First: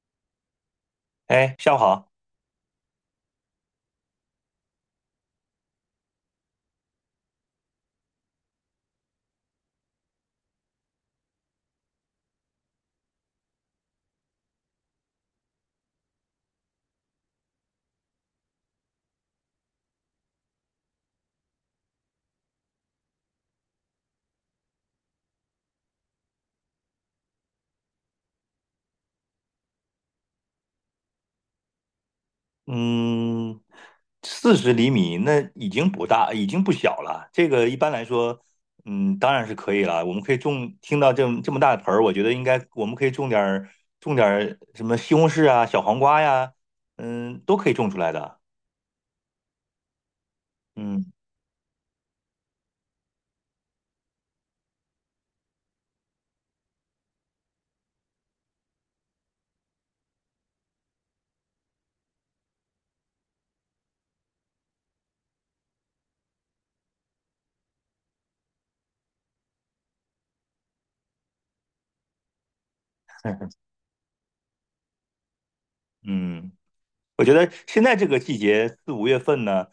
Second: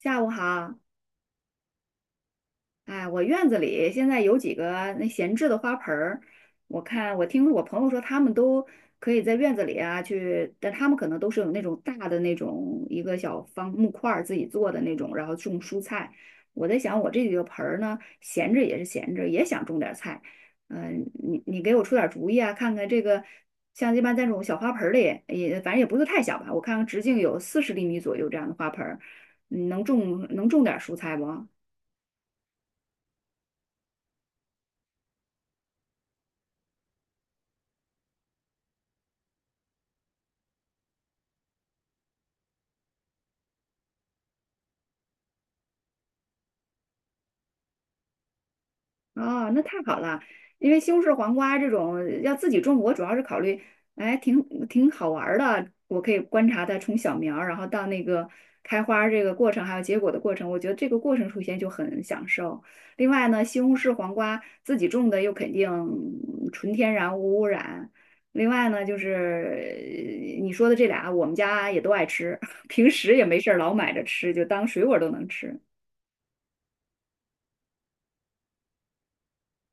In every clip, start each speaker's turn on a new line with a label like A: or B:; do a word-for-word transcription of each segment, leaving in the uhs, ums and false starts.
A: 下午好，
B: 哎，下午好。
A: 哎，我院子里现在有几个那闲置的花盆儿，我看我听我朋友说他们都可以在院子里啊去，但他们可能都是有那种大的那种一个小方木块儿自己做的那种，然后种蔬菜。我在想我这几个盆儿呢，闲着也是闲着，也想种点儿菜。嗯、你你给我出点儿主意啊，看看这个像一般在这种小花盆儿里，也反正也不是太小吧，我看看直径有四十厘米左右这样的花盆儿，你能种能种点儿蔬菜不？
B: 嗯，四十厘米那已经不大，已经不小了。这个一般来说，嗯，当然是可以了。我们可以种，听到这么这么大的盆儿，我觉得应该我们可以种点儿种点儿什么西红柿啊、小黄瓜呀，嗯，都可以种出来的。
A: 哦，那太好了，因为西红
B: 嗯
A: 柿黄瓜这种要自己种，我主要是考虑，哎，挺挺好玩儿的，我可以观察它从小苗儿，然后到那个开花儿这个过程，还有结果的过程，我觉得这个过程出现就很享受。另外呢，西红柿黄瓜自己种的又肯定嗯纯天然无污染。另外呢，就是呃你说的这俩，我们家也都爱吃，平时也没事儿老买着吃，就当水果儿都能吃。
B: 嗯。我觉得现在这个季节四五月份呢，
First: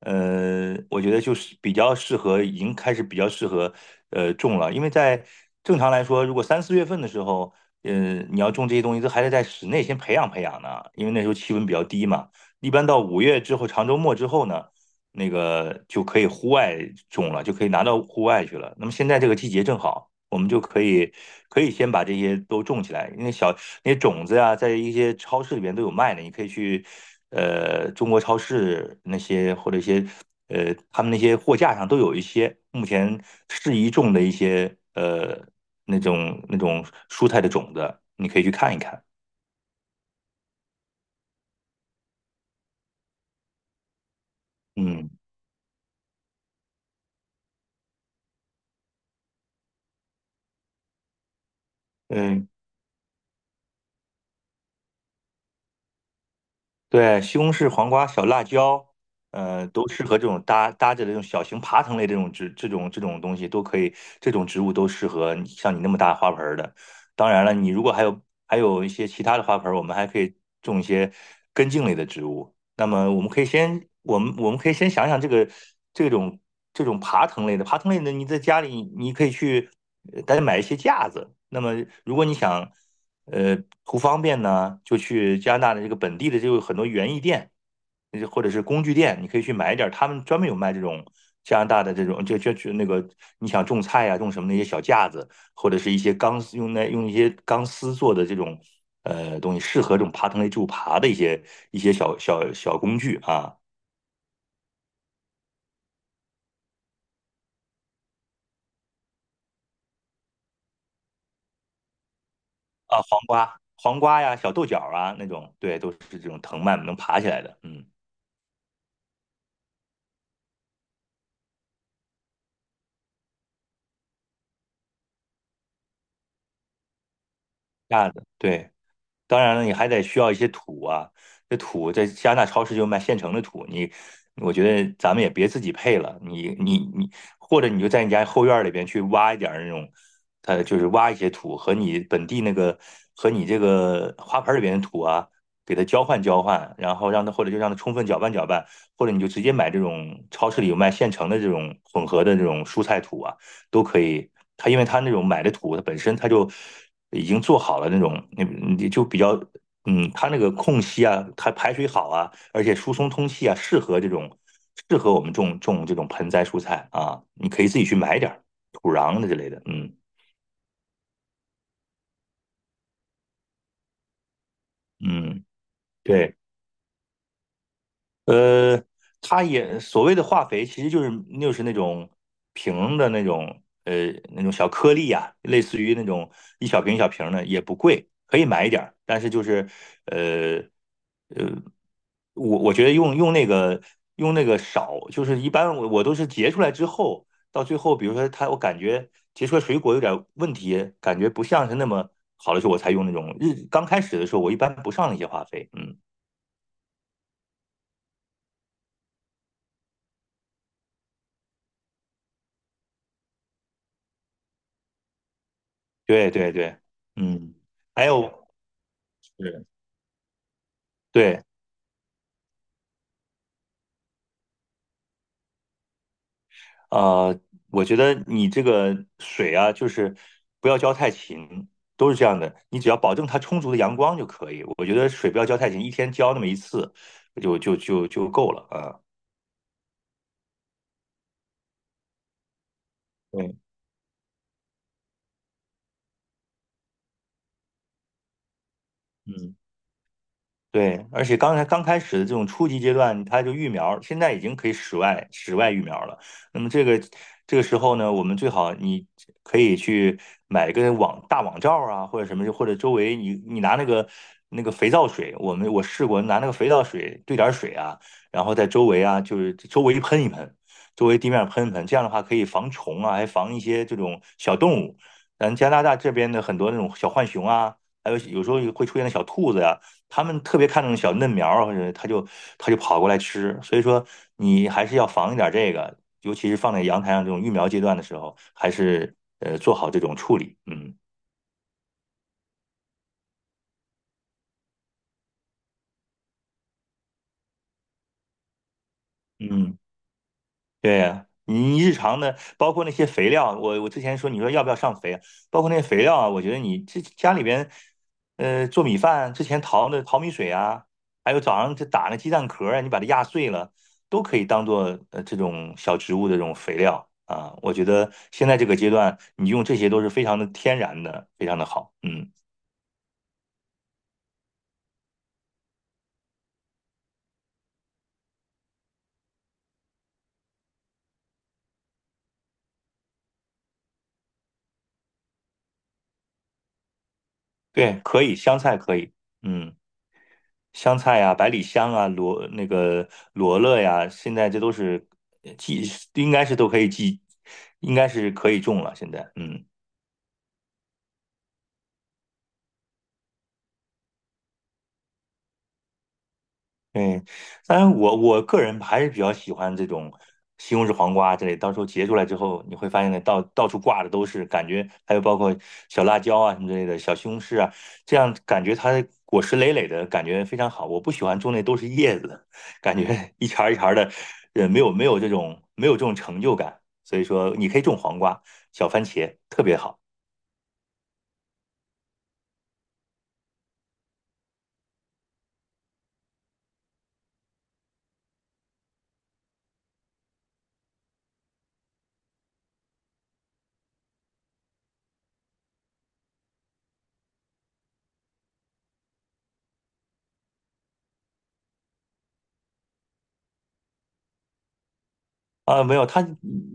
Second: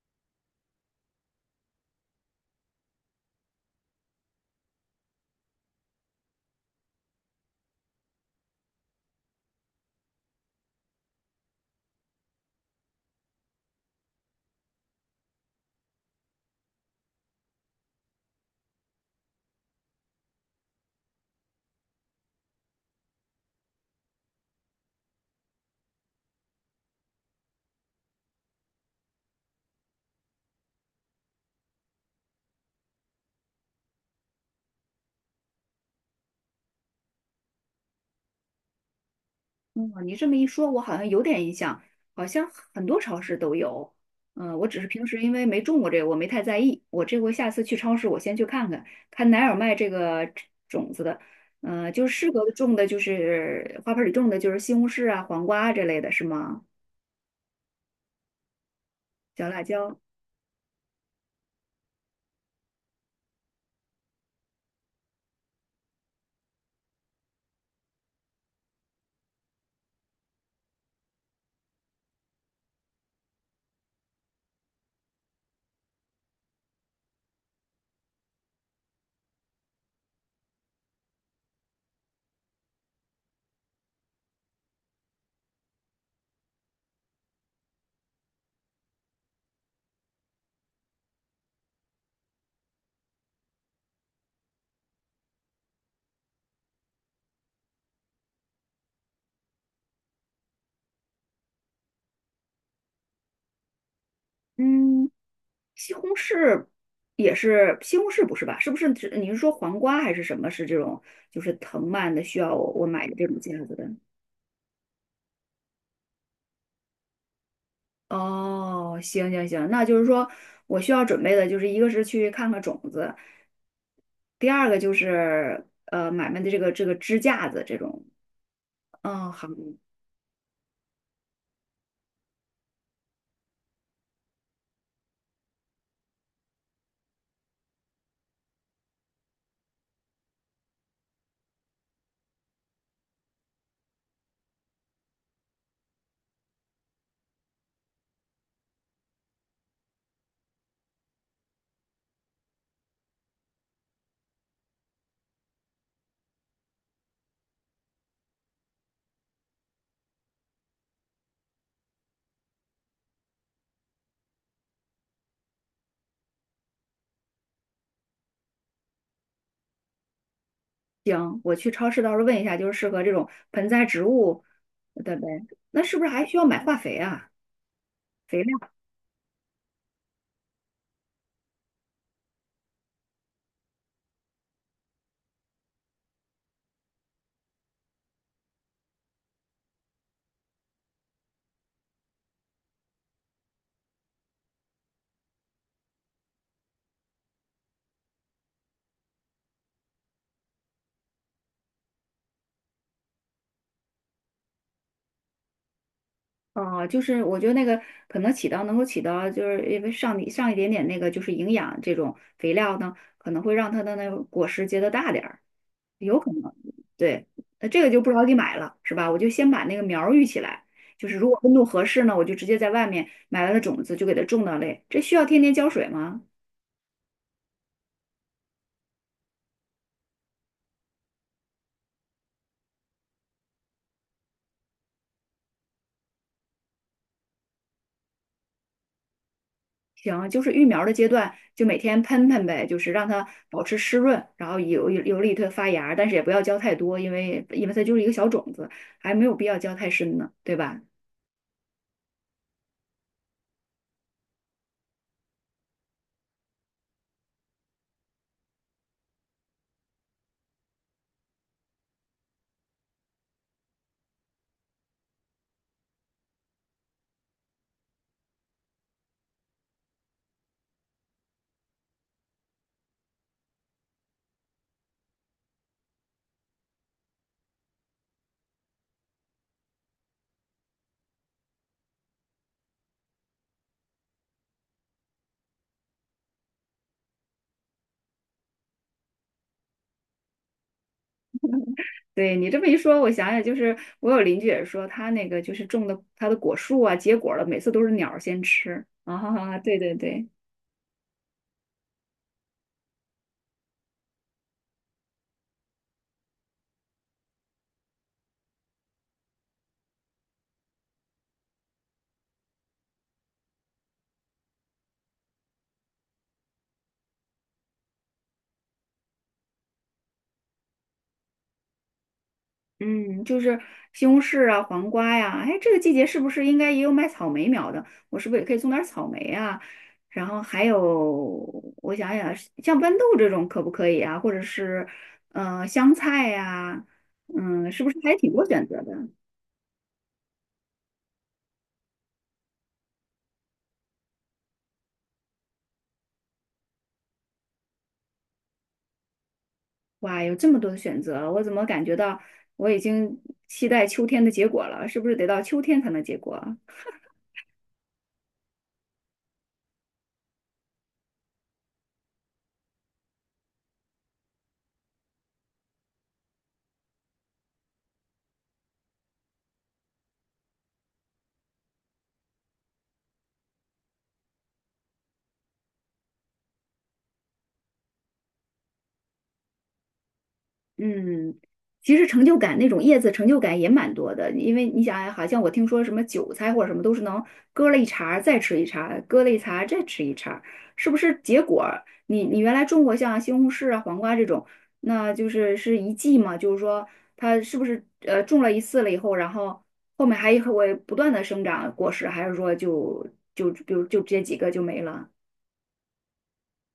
B: 呃，我觉得就是比较适合，已经开始比较适合呃种了，因为在正常来说，如果三四月份的时候，呃，你要种这些东西，都还得在室内先培养培养呢，因为那时候气温比较低嘛。一般到五月之后，长周末之后呢，那个就可以户外种了，就可以拿到户外去了。那么现在这个季节正好。我们就可以可以先把这些都种起来，因为小那些种子呀，在一些超市里边都有卖的，你可以去呃中国超市那些或者一些呃他们那些货架上都有一些目前适宜种的一些呃那种那种蔬菜的种子，你可以去看一看。
A: 哦，你这么一说，我好像有点印象，好像很多超市都有。嗯，我只是平
B: 嗯
A: 时因为没种过这个，我没太在意。我这回下次去超市，我先去看看，看哪有卖这个种子的。嗯、就是适
B: 嗯，
A: 合种的，就是花盆里种的，就是西红柿啊、黄瓜啊这类的，是吗？
B: 对，西红柿、黄瓜、小辣椒，
A: 小辣
B: 呃，都
A: 椒，
B: 适合这种搭搭着这种小型爬藤类这种植这种这种东西都可以，这种植物都适合你像你那么大花盆儿的。当然了，你如果还有还有一些其他的花盆儿，我们还可以种一些根茎类的植物。那么我们可以先我们我们可以先想想这个这种这种爬藤类的爬藤类的，你在家里你可以去呃大家买一些架子。那么如果你想呃，图方便呢，就去加拿大的这个本地的就有很多园艺店，呃或者是工具店，你可以去买一点儿，他们专门有卖这种加拿大的这种，就就就那个你想种菜呀、种什么那些小架子，或者是一些钢丝用那用一些钢丝做的这种呃东西，适合这种爬藤类植物爬的一些一些小小小工具啊。
A: 嗯，西红柿也是西红柿不是吧？是不是指你是说黄瓜还是什么？是这种就是藤蔓的，需要我我
B: 啊，
A: 买的
B: 黄
A: 这种架
B: 瓜、
A: 子的？
B: 黄瓜呀、小豆角啊那种，对，都是这种藤蔓能爬起来的，嗯，
A: 哦，行行行，那就是说我需要准备的就是一个是去看看种子，第二个就是呃买卖的这个这个支架子这种。
B: 架子，对。
A: 嗯，
B: 当
A: 好，
B: 然了，你还得需要一些土啊，这土在加拿大超市就卖现成的土，你我觉得咱们也别自己配了，你你你，或者你就在你家后院里边去挖一点儿那种，它就是挖一些土和你本地那个和你这个花盆里边的土啊，给它交换交换，然后让它或者就让它充分搅拌搅拌，或者你就直接买这种超市里有卖现成的这种混合的这种蔬菜土啊。都可以。它因为它那种买的土，它本身它就已经做好了那种，你你就比较，嗯，它那个空隙啊，它排水好啊，而且疏松通气啊，适合这种适合我们种种这种盆栽蔬菜啊。你可以自己去买点儿土壤的之类的，嗯
A: 行，我去超市到时候问一下，就是适合这种盆栽植物的呗。
B: 嗯，
A: 那是不是还
B: 对。
A: 需要买化肥啊？肥料？
B: 呃，它也所谓的化肥，其实就是就是那种瓶的那种呃那种小颗粒呀，类似于那种一小瓶一小瓶的，也不贵，可以买一点儿。但是就是呃呃，我我觉得用用那个用那个少，就是一般我我都是结出来之后，到最后比如说它，我感觉结出来水果有点问题，感觉不像是那么好的时候，我才用那种日刚开始的时候，我一般不上那些化肥，嗯。
A: 哦，就是我觉得那个可能起到能够起到，就是因为上一上一点点那个就是营养这种肥料呢，可能会让它的那个果实结得大点儿。有
B: 对
A: 可
B: 对
A: 能，
B: 对，
A: 对，
B: 嗯，
A: 那这个就
B: 还
A: 不着急
B: 有
A: 买了，是吧？我就先
B: 对
A: 把那个苗儿育起来，就是如果
B: 对，
A: 温度合适呢，我就直接在外面买来的种子就给它种到类。这需要天天浇水吗？
B: 呃，我觉得你这个水啊，就是不要浇太勤，都是这样的，你只要保证它充足的阳光就可以。我觉得水不要浇太勤，一天浇那么一次就就就就够了啊。
A: 行，就是育苗儿的阶段，就每天喷喷呗，就是让它
B: 对，
A: 保持湿润，然后有有利于它发芽但是也不要浇太多，因为因为它就是一个小种子，还没有必
B: 嗯。
A: 要浇太深呢，对吧？
B: 对，而且刚才刚开始的这种初级阶段，它就育苗，现在已经可以室外室外育苗了。那么这个这个时候呢，我们最好你可以去买一个网大网罩啊，或者什么，或者周围你你拿那个那个肥皂水，我们我试过拿那个肥皂水兑点儿水啊，然后在周围啊，就是周围喷一喷，周围地面喷一喷，这样的话可以防虫啊，还防一些这种小动物。咱加拿大这边的很多那种小浣熊啊，还有有时候会出现的小兔子呀、他们特别看重小嫩苗儿，或者他就他就跑过来吃。所以说，你还是要防一点这个，尤其是放在阳台上这种育苗阶段的时候，还是呃做好这种处理。嗯
A: 对你这么一说，我想想，就是我有邻居也说，他那个就是种的他的果树啊，结果了，每次都是鸟儿先吃啊，哈哈，
B: 嗯。
A: 对对对。
B: 对呀，你日常的，包括那些肥料，我我之前说你说要不要上肥啊，包括那些肥料啊，我觉得你这家里边，呃，做米饭之前淘的淘米水啊，还有早上这打那鸡蛋壳啊，你把它压碎了，都可以当做呃这种小植物的这种肥料啊。我觉得现在这个阶段，你用这些都是非常的天然的，非常的好。嗯，
A: 嗯，就是西红柿啊、黄瓜呀、哎，这个季节是不是应该也有卖草莓苗的？我是不是也可以种点儿草莓啊？然后还有，我想想，像豌豆这种可不可以啊？或者是，呃，香菜呀、嗯，是不是
B: 对，
A: 还
B: 可
A: 挺
B: 以，
A: 多
B: 香
A: 选择
B: 菜
A: 的？
B: 可以，嗯。香菜呀、百里香啊、罗那个罗勒呀，现在这都是呃季，应该是都可以季，应该是可以种了。现在，嗯。
A: 哇，有这么多的选择，我怎么感觉到我已经期待秋天的结果了？是不是得到秋天才能结果？
B: 嗯，当然我我个人还是比较喜欢这种西红柿黄瓜之类，到时候结出来之后，你会发现那到到处挂的都是，感觉还有包括小辣椒啊什么之类的，小西红柿啊，这样感觉它果实累累的感觉非常好。我不喜欢种那都是叶子，感觉一茬儿一茬儿的，呃，没有没有这种没有这种成就感。所以说，你可以种黄瓜、小番茄，特别好。
A: 嗯，其实成就感那种叶子成就感也蛮多的，因为你想啊好像我听说什么韭菜或者什么都是能割了一茬儿再吃一茬儿，割了一茬儿再吃一茬儿，是不是结果儿？你你原来种过像西红柿啊、黄瓜这种，那就是是一季嘛，就是说它是不是呃种了一次了以后，然后后面还会不断的生长果实，还是说就就比如就这几个就没了？
B: 啊，没有，它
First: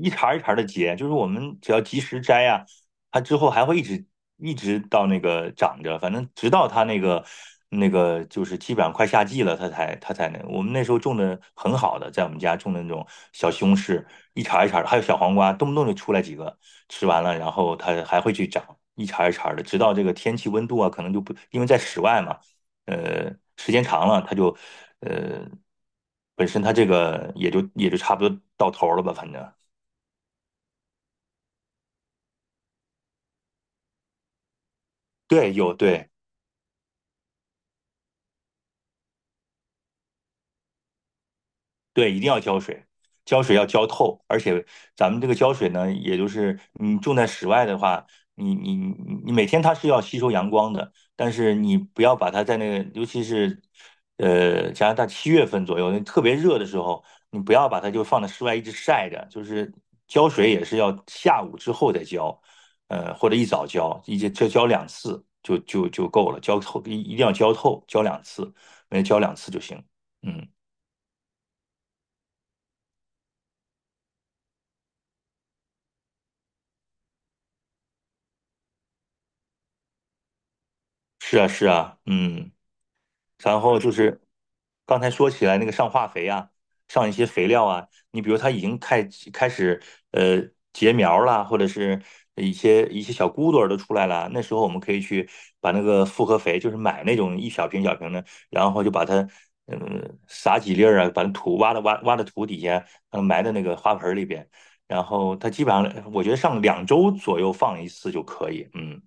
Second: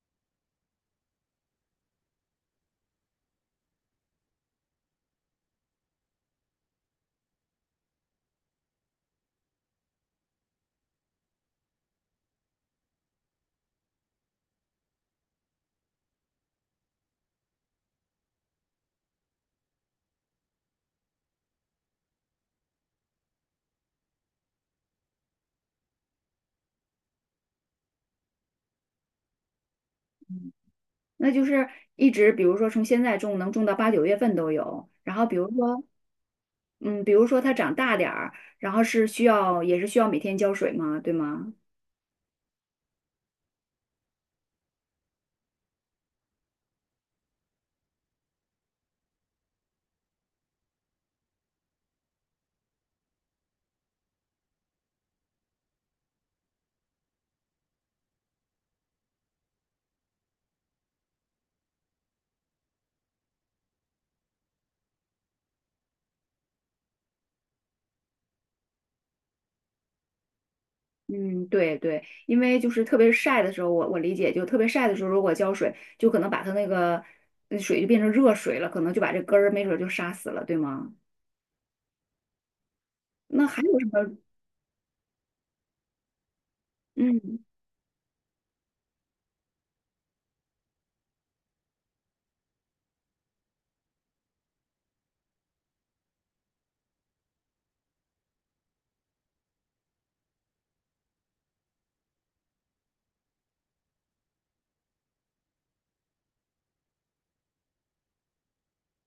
B: 一茬儿一茬的结，就是我们只要及时摘呀、它之后还会一直一直到那个长着，反正直到它那个那个就是基本上快夏季了，它才它才那。我们那时候种的很好的，在我们家种的那种小西红柿，一茬儿一茬儿的，还有小黄瓜，动不动就出来几个，吃完了然后它还会去长，一茬儿一茬儿的，直到这个天气温度啊，可能就不因为在室外嘛。呃，时间长了，他就呃，本身他这个也就也就差不多到头儿了吧，反正。
A: 那就是一直，比如说从现在种能种到八九月份都有，然后比如
B: 对，有
A: 说。
B: 对。
A: 嗯，比如说它长大点儿，然后是需要也是需要每天浇水吗？对吗？
B: 对，一定要浇水，浇水要浇透，而且咱们这个浇水呢，也就是你种在室外的话，你你你你每天它是要吸收阳光的，但是你不要把它在那个，尤其是呃加拿大七月份左右，那特别热的时候，你不要把它就放在室外一直晒着，就是浇水也是要下午之后再浇，呃或者一早浇，一直浇浇两次就就就够了，浇透一一定要浇透，浇两次，每天浇两次就行，嗯。
A: 嗯，对对，因为就是特别晒的时候，我我理解就特别晒的时候，如果浇水，就可能把它那个那水就变成热水了，可能就把这根儿没准儿就杀死了，对吗？
B: 是啊，是啊，嗯，
A: 那
B: 然
A: 还有
B: 后
A: 什
B: 就
A: 么？
B: 是刚才说起来那个上化肥啊，上一些
A: 嗯。
B: 肥料啊，你比如它已经开开始呃结苗啦，或者是一些一些小骨朵儿都出来了，那时候我们可以去把那个复合肥，就是买那种一小瓶小瓶的，然后就把它嗯撒几粒儿啊，把那土挖的挖挖的土底下，嗯埋在那个花盆儿里边，然后它基本上我觉得上两周左右放一次就可以，嗯。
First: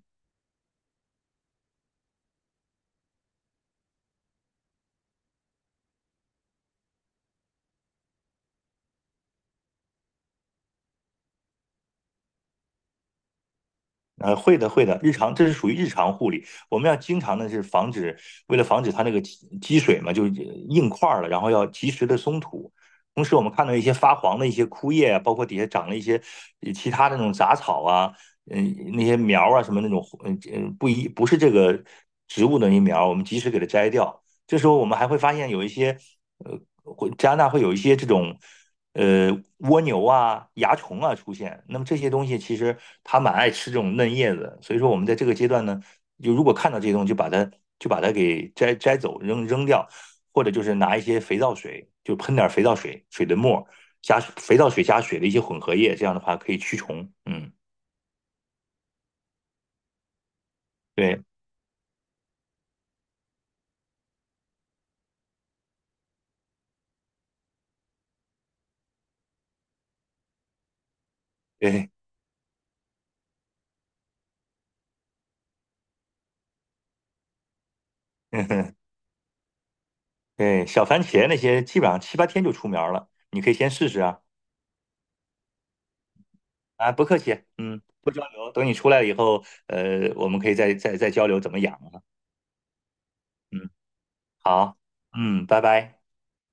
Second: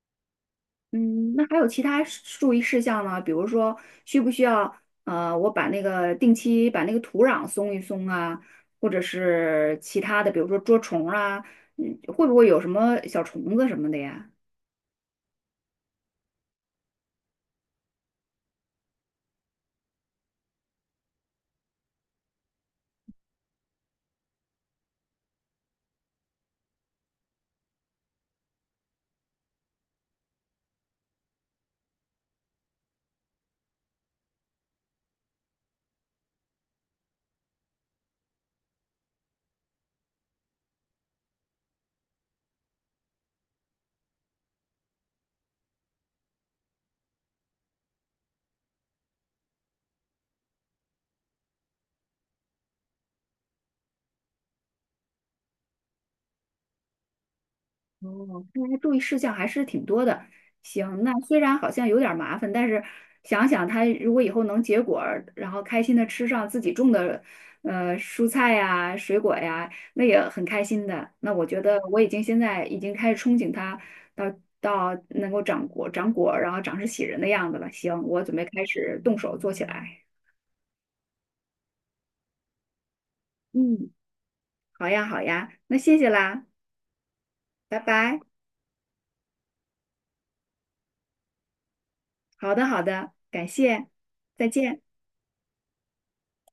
A: 嗯，那还有其他事注意事项呢？比如说，需不需要呃，我把那个定期把那个土壤松一松啊，或者是其他的，比如说捉虫啊，嗯，会不会有什么小虫子什么的呀？
B: 呃，会的，会的，日常这是属于日常护理，我们要经常的是防止，为了防止它那个积积水嘛，就是硬块儿了，然后要及时的松土。同时，我们看到一些发黄的一些枯叶啊，包括底下长了一些呃其他的那种杂草啊，嗯，那些苗啊什么那种，嗯嗯，不一不是这个植物的那些苗我们及时给它摘掉。这时候我们还会发现有一些，呃，会加拿大会有一些这种呃蜗牛啊、蚜虫啊出现。那么这些东西其实它蛮爱吃这种嫩叶子，所以说我们在这个阶段呢，就如果看到这些东西，就把它就把它给摘摘走、扔扔掉，或者就是拿一些肥皂水，就喷点肥皂水、水的沫加肥皂水加水的一些混合液，这样的话可以驱虫。嗯，
A: 哦，看来注意事项还是挺多的。行，那
B: 对
A: 虽然好像有点儿麻烦，但是想想他如果以后能结果儿，然后开心的吃上自己种的，呃，蔬菜呀、水果呀，那也很开心的。那我觉得
B: 对，
A: 我已经现在已经开始憧憬他到到能够长果、长果儿，然后长势喜人的样子了。行，我准备开 始动手做起来。
B: 对，小番茄那些基本上七八天就出苗了，你可以先试
A: 嗯，
B: 试啊。
A: 好呀，好呀，那谢谢啦，
B: 啊，不客气，
A: 拜
B: 嗯，不
A: 拜。
B: 交流，等你出来以后，呃，我们可以再再再交流怎么养啊。
A: 好的，好的，感
B: 嗯，
A: 谢，再
B: 好，
A: 见。
B: 嗯，拜拜。